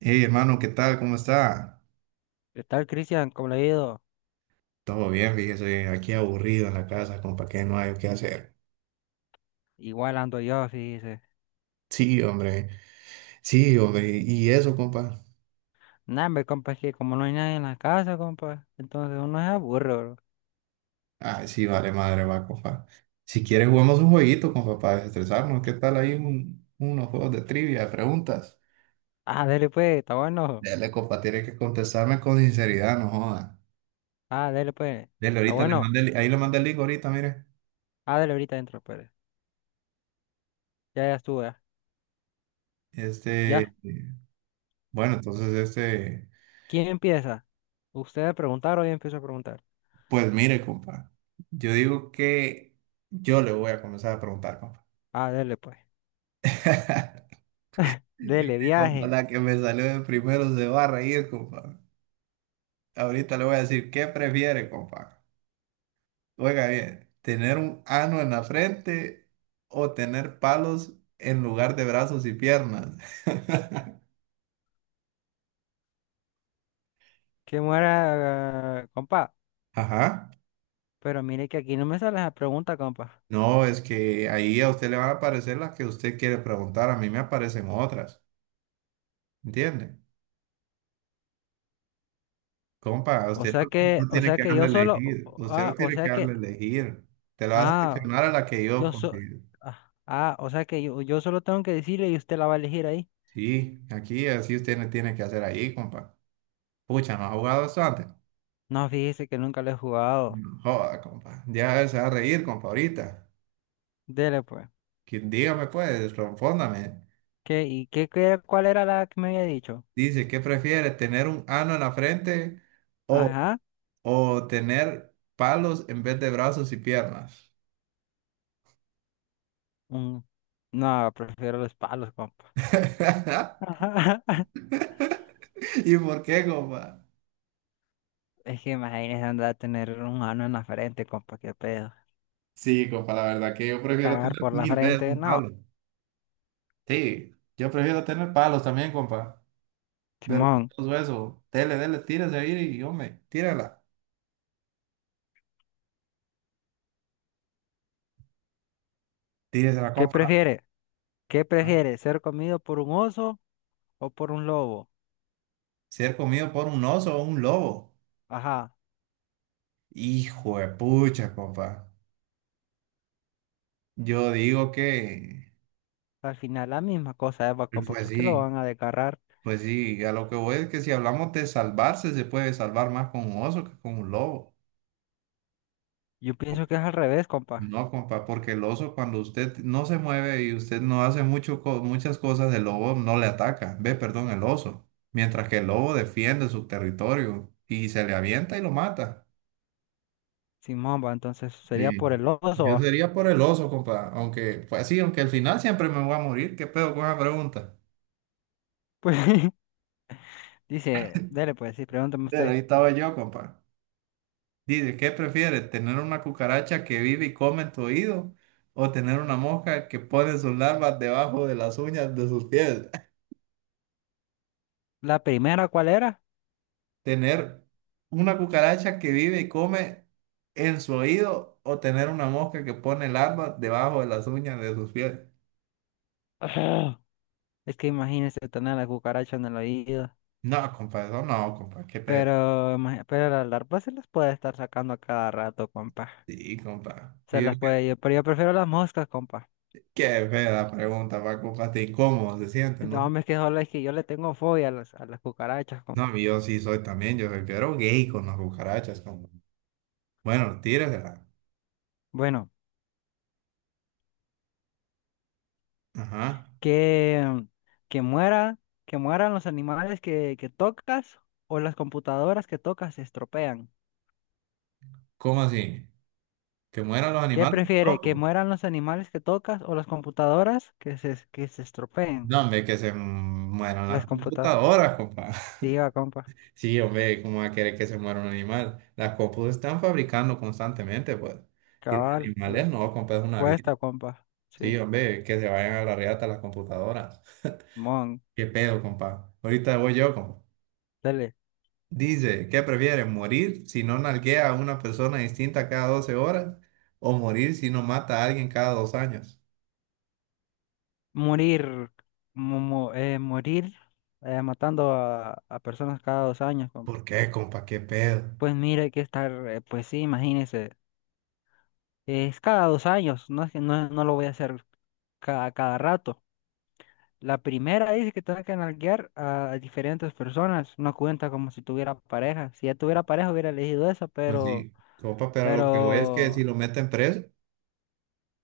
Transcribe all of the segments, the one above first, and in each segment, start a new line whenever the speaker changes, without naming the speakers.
Hey, hermano, ¿qué tal? ¿Cómo está?
¿Qué tal, Cristian? ¿Cómo le ha ido?
Todo bien, fíjese, aquí aburrido en la casa, compa, que no hay qué hacer.
Igual ando yo, dice.
Sí, hombre, sí, hombre, y eso, compa.
Nah, hombre, compa, es que como no hay nadie en la casa, compa, entonces uno se aburre, bro.
Ah, sí, vale, madre, va, compa. Si quieres, jugamos un jueguito, compa, para desestresarnos. ¿Qué tal ahí unos juegos de trivia, de preguntas?
Ah, dele pues, está bueno.
Dele, compa, tiene que contestarme con sinceridad, no joda.
Ah, dele pues,
Dele,
está
ahorita le
bueno.
mandé, ahí le mandé el link ahorita, mire.
Ah, dele ahorita adentro, pues. Ya, ya estuve. Ya.
Este,
Ya.
bueno, entonces,
¿Quién empieza? ¿Usted a preguntar o yo empiezo a preguntar?
pues mire, compa, yo digo que yo le voy a comenzar a preguntar, compa.
Ah, dele pues. Dele,
Compa,
viaje.
la que me salude primero se va a reír, compa. Ahorita le voy a decir, ¿qué prefiere, compa? Oiga bien, ¿tener un ano en la frente o tener palos en lugar de brazos y piernas?
Que muera, compa.
Ajá.
Pero mire que aquí no me sale la pregunta, compa.
No, es que ahí a usted le van a aparecer las que usted quiere preguntar, a mí me aparecen otras, ¿entiende? Compa, a
O
usted
sea
no,
que, o
tiene
sea
que
que
darle
yo
a
solo,
elegir, usted no
o
tiene que
sea que,
darle a elegir, te la va a
ah.
seleccionar a la que yo
Yo so...
considero.
Ah, ah, o sea que yo solo tengo que decirle y usted la va a elegir ahí.
Sí, aquí así usted no tiene que hacer ahí, compa. Pucha, ¿no ha jugado esto antes?
No, fíjese que nunca lo he jugado.
No joda, compa. Ya se va a reír, compa, ahorita.
Dele pues.
Dígame, pues, respóndame.
¿Qué, y qué, qué- cuál era la que me había dicho?
Dice, ¿qué prefiere, tener un ano en la frente o,
Ajá.
o tener palos en vez de brazos y piernas?
mm, no, prefiero los palos, compa.
¿Y por qué, compa?
Es que imagínese andar a tener un ano en la frente, compa, qué pedo.
Sí, compa, la verdad que yo prefiero
Cagar
tener
por la
mil veces
frente,
un
no.
palo. Sí, yo prefiero tener palos también, compa.
Simón,
Vergonzoso eso. Dele, dele, tírese ahí y hombre, tírala. Tírese
¿qué
compa.
prefiere? ¿Qué
¿No?
prefiere? ¿Ser comido por un oso o por un lobo?
Ser comido por un oso o un lobo.
Ajá.
Hijo de pucha, compa. Yo digo que,
Al final la misma cosa, Eva, compa,
pues
¿por qué lo
sí,
van a desgarrar?
pues sí, a lo que voy es que si hablamos de salvarse, se puede salvar más con un oso que con un lobo.
Yo pienso que es al revés, compa.
No, compa, porque el oso cuando usted no se mueve y usted no hace muchas cosas, el lobo no le ataca. Ve, perdón, el oso. Mientras que el lobo defiende su territorio y se le avienta y lo mata.
Sin mamba, entonces sería
Sí.
por el oso,
Yo
va.
sería por el oso, compa. Aunque, pues sí, aunque al final siempre me voy a morir. ¿Qué pedo con esa pregunta?
Pues dice, dele pues, sí, pregúntame
Pero
usted.
ahí estaba yo, compa. Dice, ¿qué prefiere? ¿Tener una cucaracha que vive y come en tu oído? ¿O tener una mosca que pone sus larvas debajo de las uñas de sus pies?
¿La primera cuál era?
Tener una cucaracha que vive y come en su oído o tener una mosca que pone larvas debajo de las uñas de sus pies.
Ah, es que imagínese tener la cucaracha en el oído.
No, compa, eso no, compa, qué pedo.
Pero, pero las larvas se las puede estar sacando a cada rato, compa.
Sí, compa. Y
Se
yo,
las
qué,
puede yo, pero yo prefiero las moscas, compa.
qué fea pregunta, pa, compa, hasta incómodo se siente,
No,
¿no?
hombre, es que solo es que yo le tengo fobia a las, cucarachas, compa.
No, yo sí soy también, yo soy pero gay con las cucarachas, compa. Bueno, tíresela.
Bueno.
Ajá.
Que, que muera, que mueran los animales que, tocas o las computadoras que tocas se estropean.
¿Cómo así? ¿Que mueran los
¿Qué
animales?
prefiere? ¿Que
Loco.
mueran los animales que tocas o las computadoras que se, estropeen?
No, hombre, que se mueran
Las
las
computadoras.
computadoras, compa.
Diga, compa.
Sí, hombre, ¿cómo va a querer que se muera un animal? Las compus están fabricando constantemente, pues. Y los
Cabal,
animales no, compa, es una vida.
cuesta, compa.
Sí,
Sí.
hombre, que se vayan a la reata las computadoras.
Mon.
¿Qué pedo, compa? Ahorita voy yo, compa.
Dele.
Dice, ¿qué prefieres? ¿Morir si no nalguea a una persona distinta cada 12 horas? ¿O morir si no mata a alguien cada dos años?
Morir. mu- mu- eh, morir Matando a, personas cada 2 años, compa.
¿Por qué, compa? ¿Qué pedo?
Pues mire que estar, pues sí, imagínese. Es cada 2 años, no, es que no, no lo voy a hacer cada, rato. La primera dice que tengo que nalguear a diferentes personas, no cuenta como si tuviera pareja. Si ya tuviera pareja hubiera elegido esa,
Pues
pero,
sí, compa, pero lo que voy es que si
pero,
lo meten preso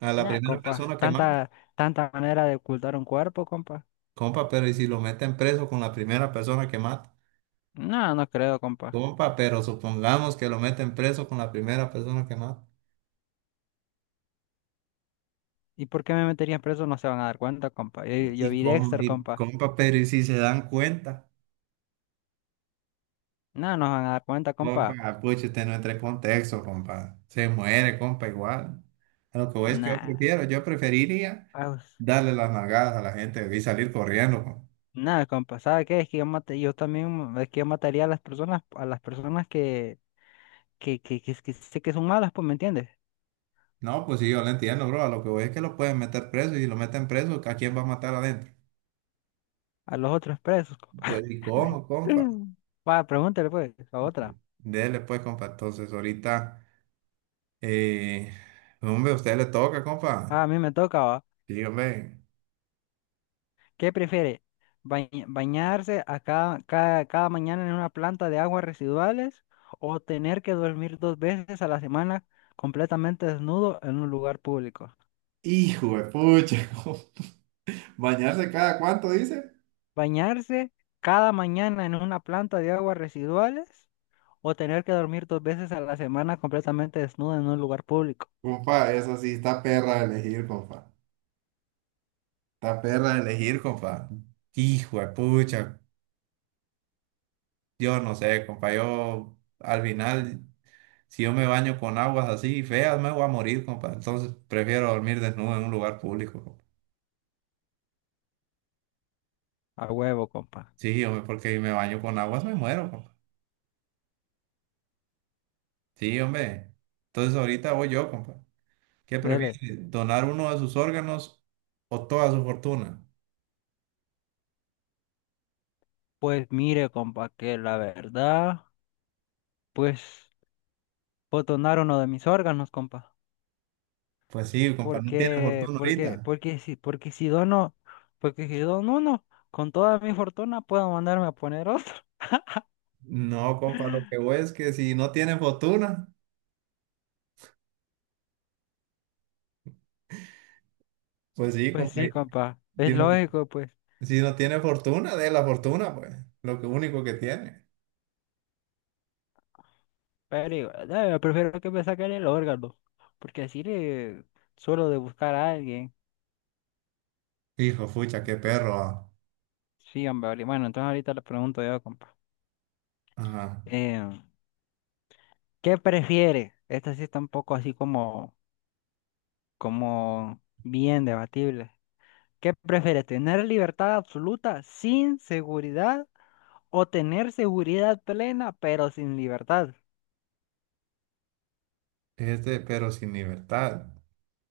a la
nah,
primera
compa,
persona que mata.
tanta, manera de ocultar un cuerpo, compa.
Compa, pero ¿y si lo meten preso con la primera persona que mata?
No, no creo, compa.
Compa, pero supongamos que lo meten preso con la primera persona que mata.
¿Y por qué me meterían preso? No se van a dar cuenta, compa. Yo
Y,
vi
com-
Dexter,
y
compa.
compa, pero ¿y si se dan cuenta?
No, no se van a dar cuenta,
Compa,
compa.
ah, pucha, usted no entra en contexto, compa. Se muere, compa, igual. A lo que voy es que yo
Nah.
prefiero, yo preferiría darle las nalgadas a la gente y salir corriendo, compa.
Nada, compa, ¿sabe qué? Es que yo también, es que yo mataría a las personas, que sé que son malas, pues, ¿me entiendes?
No, pues sí, yo lo entiendo, bro. A lo que voy es que lo pueden meter preso y si lo meten preso, ¿a quién va a matar adentro?
A los otros presos, compa.
Pues, ¿y cómo, compa?
Mm. Va, pregúntale, pues, a otra.
Dele, pues, compa. Entonces, ahorita. Eh, hombre, a usted le toca,
Ah, a
compa.
mí me toca, va.
Dígame.
¿Qué prefiere? ¿Bañarse a cada mañana en una planta de aguas residuales o tener que dormir dos veces a la semana completamente desnudo en un lugar público?
Hijo de pucha, bañarse cada cuánto dice.
¿Bañarse cada mañana en una planta de aguas residuales? O tener que dormir dos veces a la semana completamente desnudo en un lugar público.
Compa, eso sí, está perra de elegir, compa. Está perra de elegir, compa. Hijo de pucha. Yo no sé, compa. Yo, al final, si yo me baño con aguas así feas, me voy a morir, compa. Entonces, prefiero dormir desnudo en un lugar público, compa.
A huevo, compa.
Sí, hombre, porque si me baño con aguas, me muero, compa. Sí, hombre. Entonces, ahorita voy yo, compa. ¿Qué
Dele.
prefiere? ¿Donar uno de sus órganos o toda su fortuna?
Pues mire, compa, que la verdad, pues, puedo donar uno de mis órganos, compa.
Pues sí, compa, no tiene
Porque,
fortuna
porque,
ahorita.
porque si dono uno, con toda mi fortuna puedo mandarme a poner otro.
No, compa, lo que voy es que si no tiene fortuna, pues sí,
Pues
compa,
sí, compa. Es
si no, ti-
lógico, pues.
si no tiene fortuna, de la fortuna, pues, lo que único que tiene.
Pero igual, prefiero que me saquen el órgano. Porque así le suelo de buscar a alguien.
Hijo, fucha, qué perro. Ah.
Sí, hombre, vale. Bueno, entonces ahorita le pregunto yo, compa.
Ajá.
Eh, ¿Qué prefiere? Esta sí está un poco así como bien debatible. ¿Qué prefiere? ¿Tener libertad absoluta sin seguridad o tener seguridad plena pero sin libertad?
Este, pero sin libertad.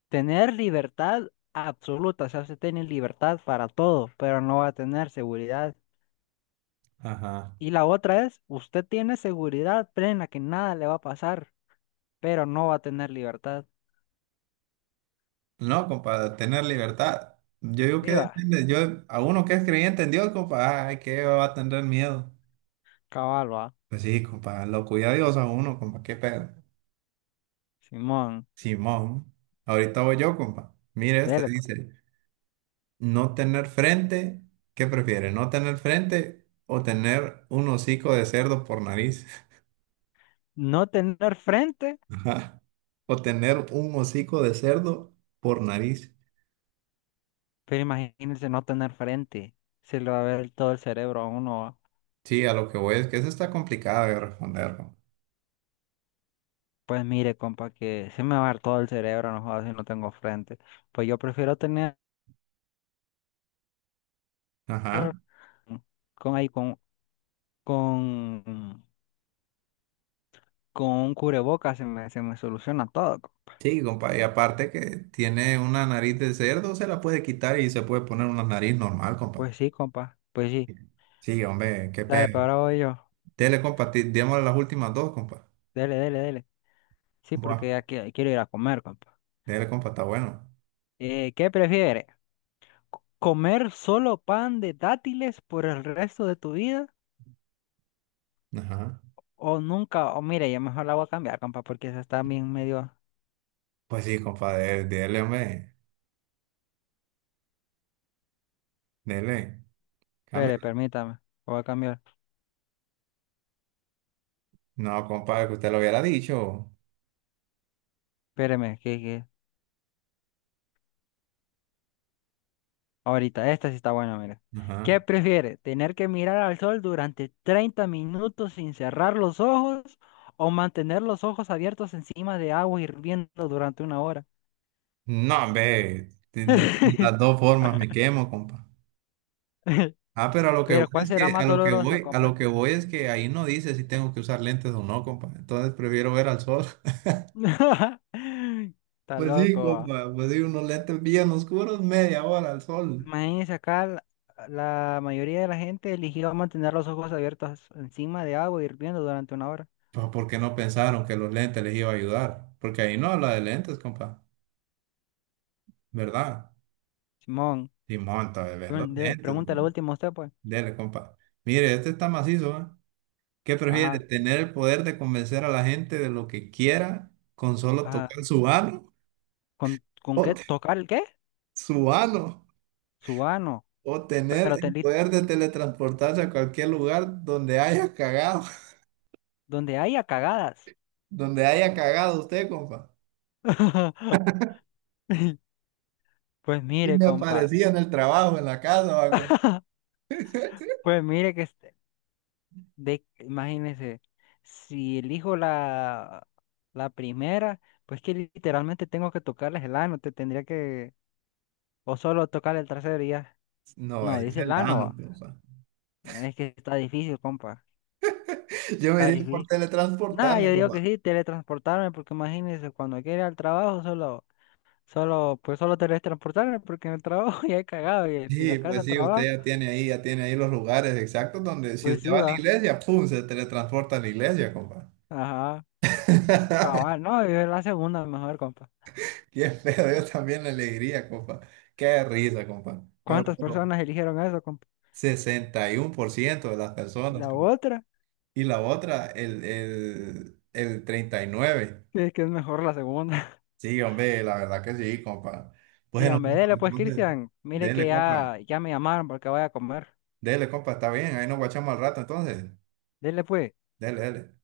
Tener libertad absoluta, o sea, usted tiene libertad para todo, pero no va a tener seguridad.
Ajá.
Y la otra es, usted tiene seguridad plena que nada le va a pasar, pero no va a tener libertad.
No, compa, tener libertad. Yo digo que
Viva,
depende, yo, a uno que es creyente en Dios, compa, ay, qué va a tener miedo.
caballo,
Pues sí, compa, lo cuida Dios a uno, compa, qué pedo.
Simón,
Simón, ahorita voy yo, compa. Mire, este
dele pues.
dice, no tener frente, ¿qué prefiere? ¿No tener frente o tener un hocico de cerdo por nariz?
No tener frente.
Ajá. O tener un hocico de cerdo por nariz.
Pero imagínense no tener frente. Se le va a ver todo el cerebro a uno.
Sí, a lo que voy es que eso está complicado de responder, compa.
Pues mire, compa, que se me va a ver todo el cerebro, no jodas si no tengo frente. Pues yo prefiero tener
Ajá.
con ahí con con un cubrebocas se me soluciona todo.
Sí, compa, y aparte que tiene una nariz de cerdo, se la puede quitar y se puede poner una nariz normal, compa.
Pues sí, compa. Pues sí.
Sí, hombre, qué
Dale, pero
pedo.
ahora voy yo.
Dele, compa, démosle las últimas dos, compa.
Dele, dele, dele. Sí,
Buah,
porque ya quiero ir a comer, compa.
dele, compa, está bueno.
¿Qué prefiere? ¿Comer solo pan de dátiles por el resto de tu vida?
Ajá.
O nunca, o mire, ya mejor la voy a cambiar, compa, porque esa está bien medio.
Pues sí, compa, dele, dele, hombre. Dele.
Espere,
Cambia.
permítame, la voy a cambiar.
No, compa, que usted lo hubiera dicho.
Espéreme, ahorita, esta sí está buena, mire. ¿Qué
Ajá.
prefiere? ¿Tener que mirar al sol durante 30 minutos sin cerrar los ojos o mantener los ojos abiertos encima de agua hirviendo durante una hora?
No, hombre. Las dos formas me quemo, compa. Ah, pero a lo que voy
Pero, ¿cuál
es
será
que, a
más
lo que
dolorosa,
voy, a lo
compa?
que voy es que ahí no dice si tengo que usar lentes o no, compa. Entonces prefiero ver al sol.
Está
Pues sí,
loco.
compa, pues sí, unos lentes bien oscuros, media hora al sol.
Maíz, acá la mayoría de la gente eligió mantener los ojos abiertos encima de agua hirviendo durante una hora.
Pues, ¿por qué no pensaron que los lentes les iba a ayudar? Porque ahí no habla de lentes, compa, ¿verdad?
Simón,
Y monta, bebé, los lentes.
pregunta
Bro.
la última usted, pues.
Dele, compa. Mire, este está macizo, ¿eh? ¿Qué prefiere?
Ajá,
¿Tener el poder de convencer a la gente de lo que quiera con solo
ajá.
tocar su ano?
¿Con
¿O
qué
te-
tocar el qué?
¿Su ano?
Su ano.
¿O tener
Pero te
el
li-
poder de teletransportarse a cualquier lugar donde haya cagado?
Donde haya cagadas.
Donde haya cagado usted, compa.
Pues
Y
mire,
me
compa.
aparecía en el trabajo, en la casa, va, compa.
Pues mire imagínese, si elijo la primera, pues que literalmente tengo que tocarles el ano, te tendría que, o solo tocar el trasero y ya.
No,
No,
ahí es
dice
el
la
ano,
Lanova.
compa.
Es que está difícil, compa.
Yo me
Está
iría por
difícil. Nada,
teletransportarme,
yo digo
compa.
que sí, teletransportarme, porque imagínense, cuando quiera al trabajo, solo teletransportarme, porque en el trabajo ya he cagado, y de la
Sí,
casa
pues
al
sí,
trabajo,
usted ya tiene ahí los lugares exactos donde si
pues
usted
sí
va a la
va.
iglesia, ¡pum! Se teletransporta a la iglesia, compa.
Ajá. Cabal, no, yo la segunda mejor, compa.
Qué feo, yo también le alegría, compa. Qué risa, compa. Pero
¿Cuántas
pero
personas eligieron eso, compa?
61% de las personas,
La
compa.
otra,
Y la otra, el 39%.
es que es mejor la segunda.
Sí, hombre, la verdad que sí, compa. Bueno,
Dígame,
compa,
dele pues,
entonces,
Cristian, mire que
dele, compa.
ya, ya me llamaron porque voy a comer.
Dele, compa, está bien. Ahí nos guachamos al rato, entonces.
Dele pues.
Dele, dele.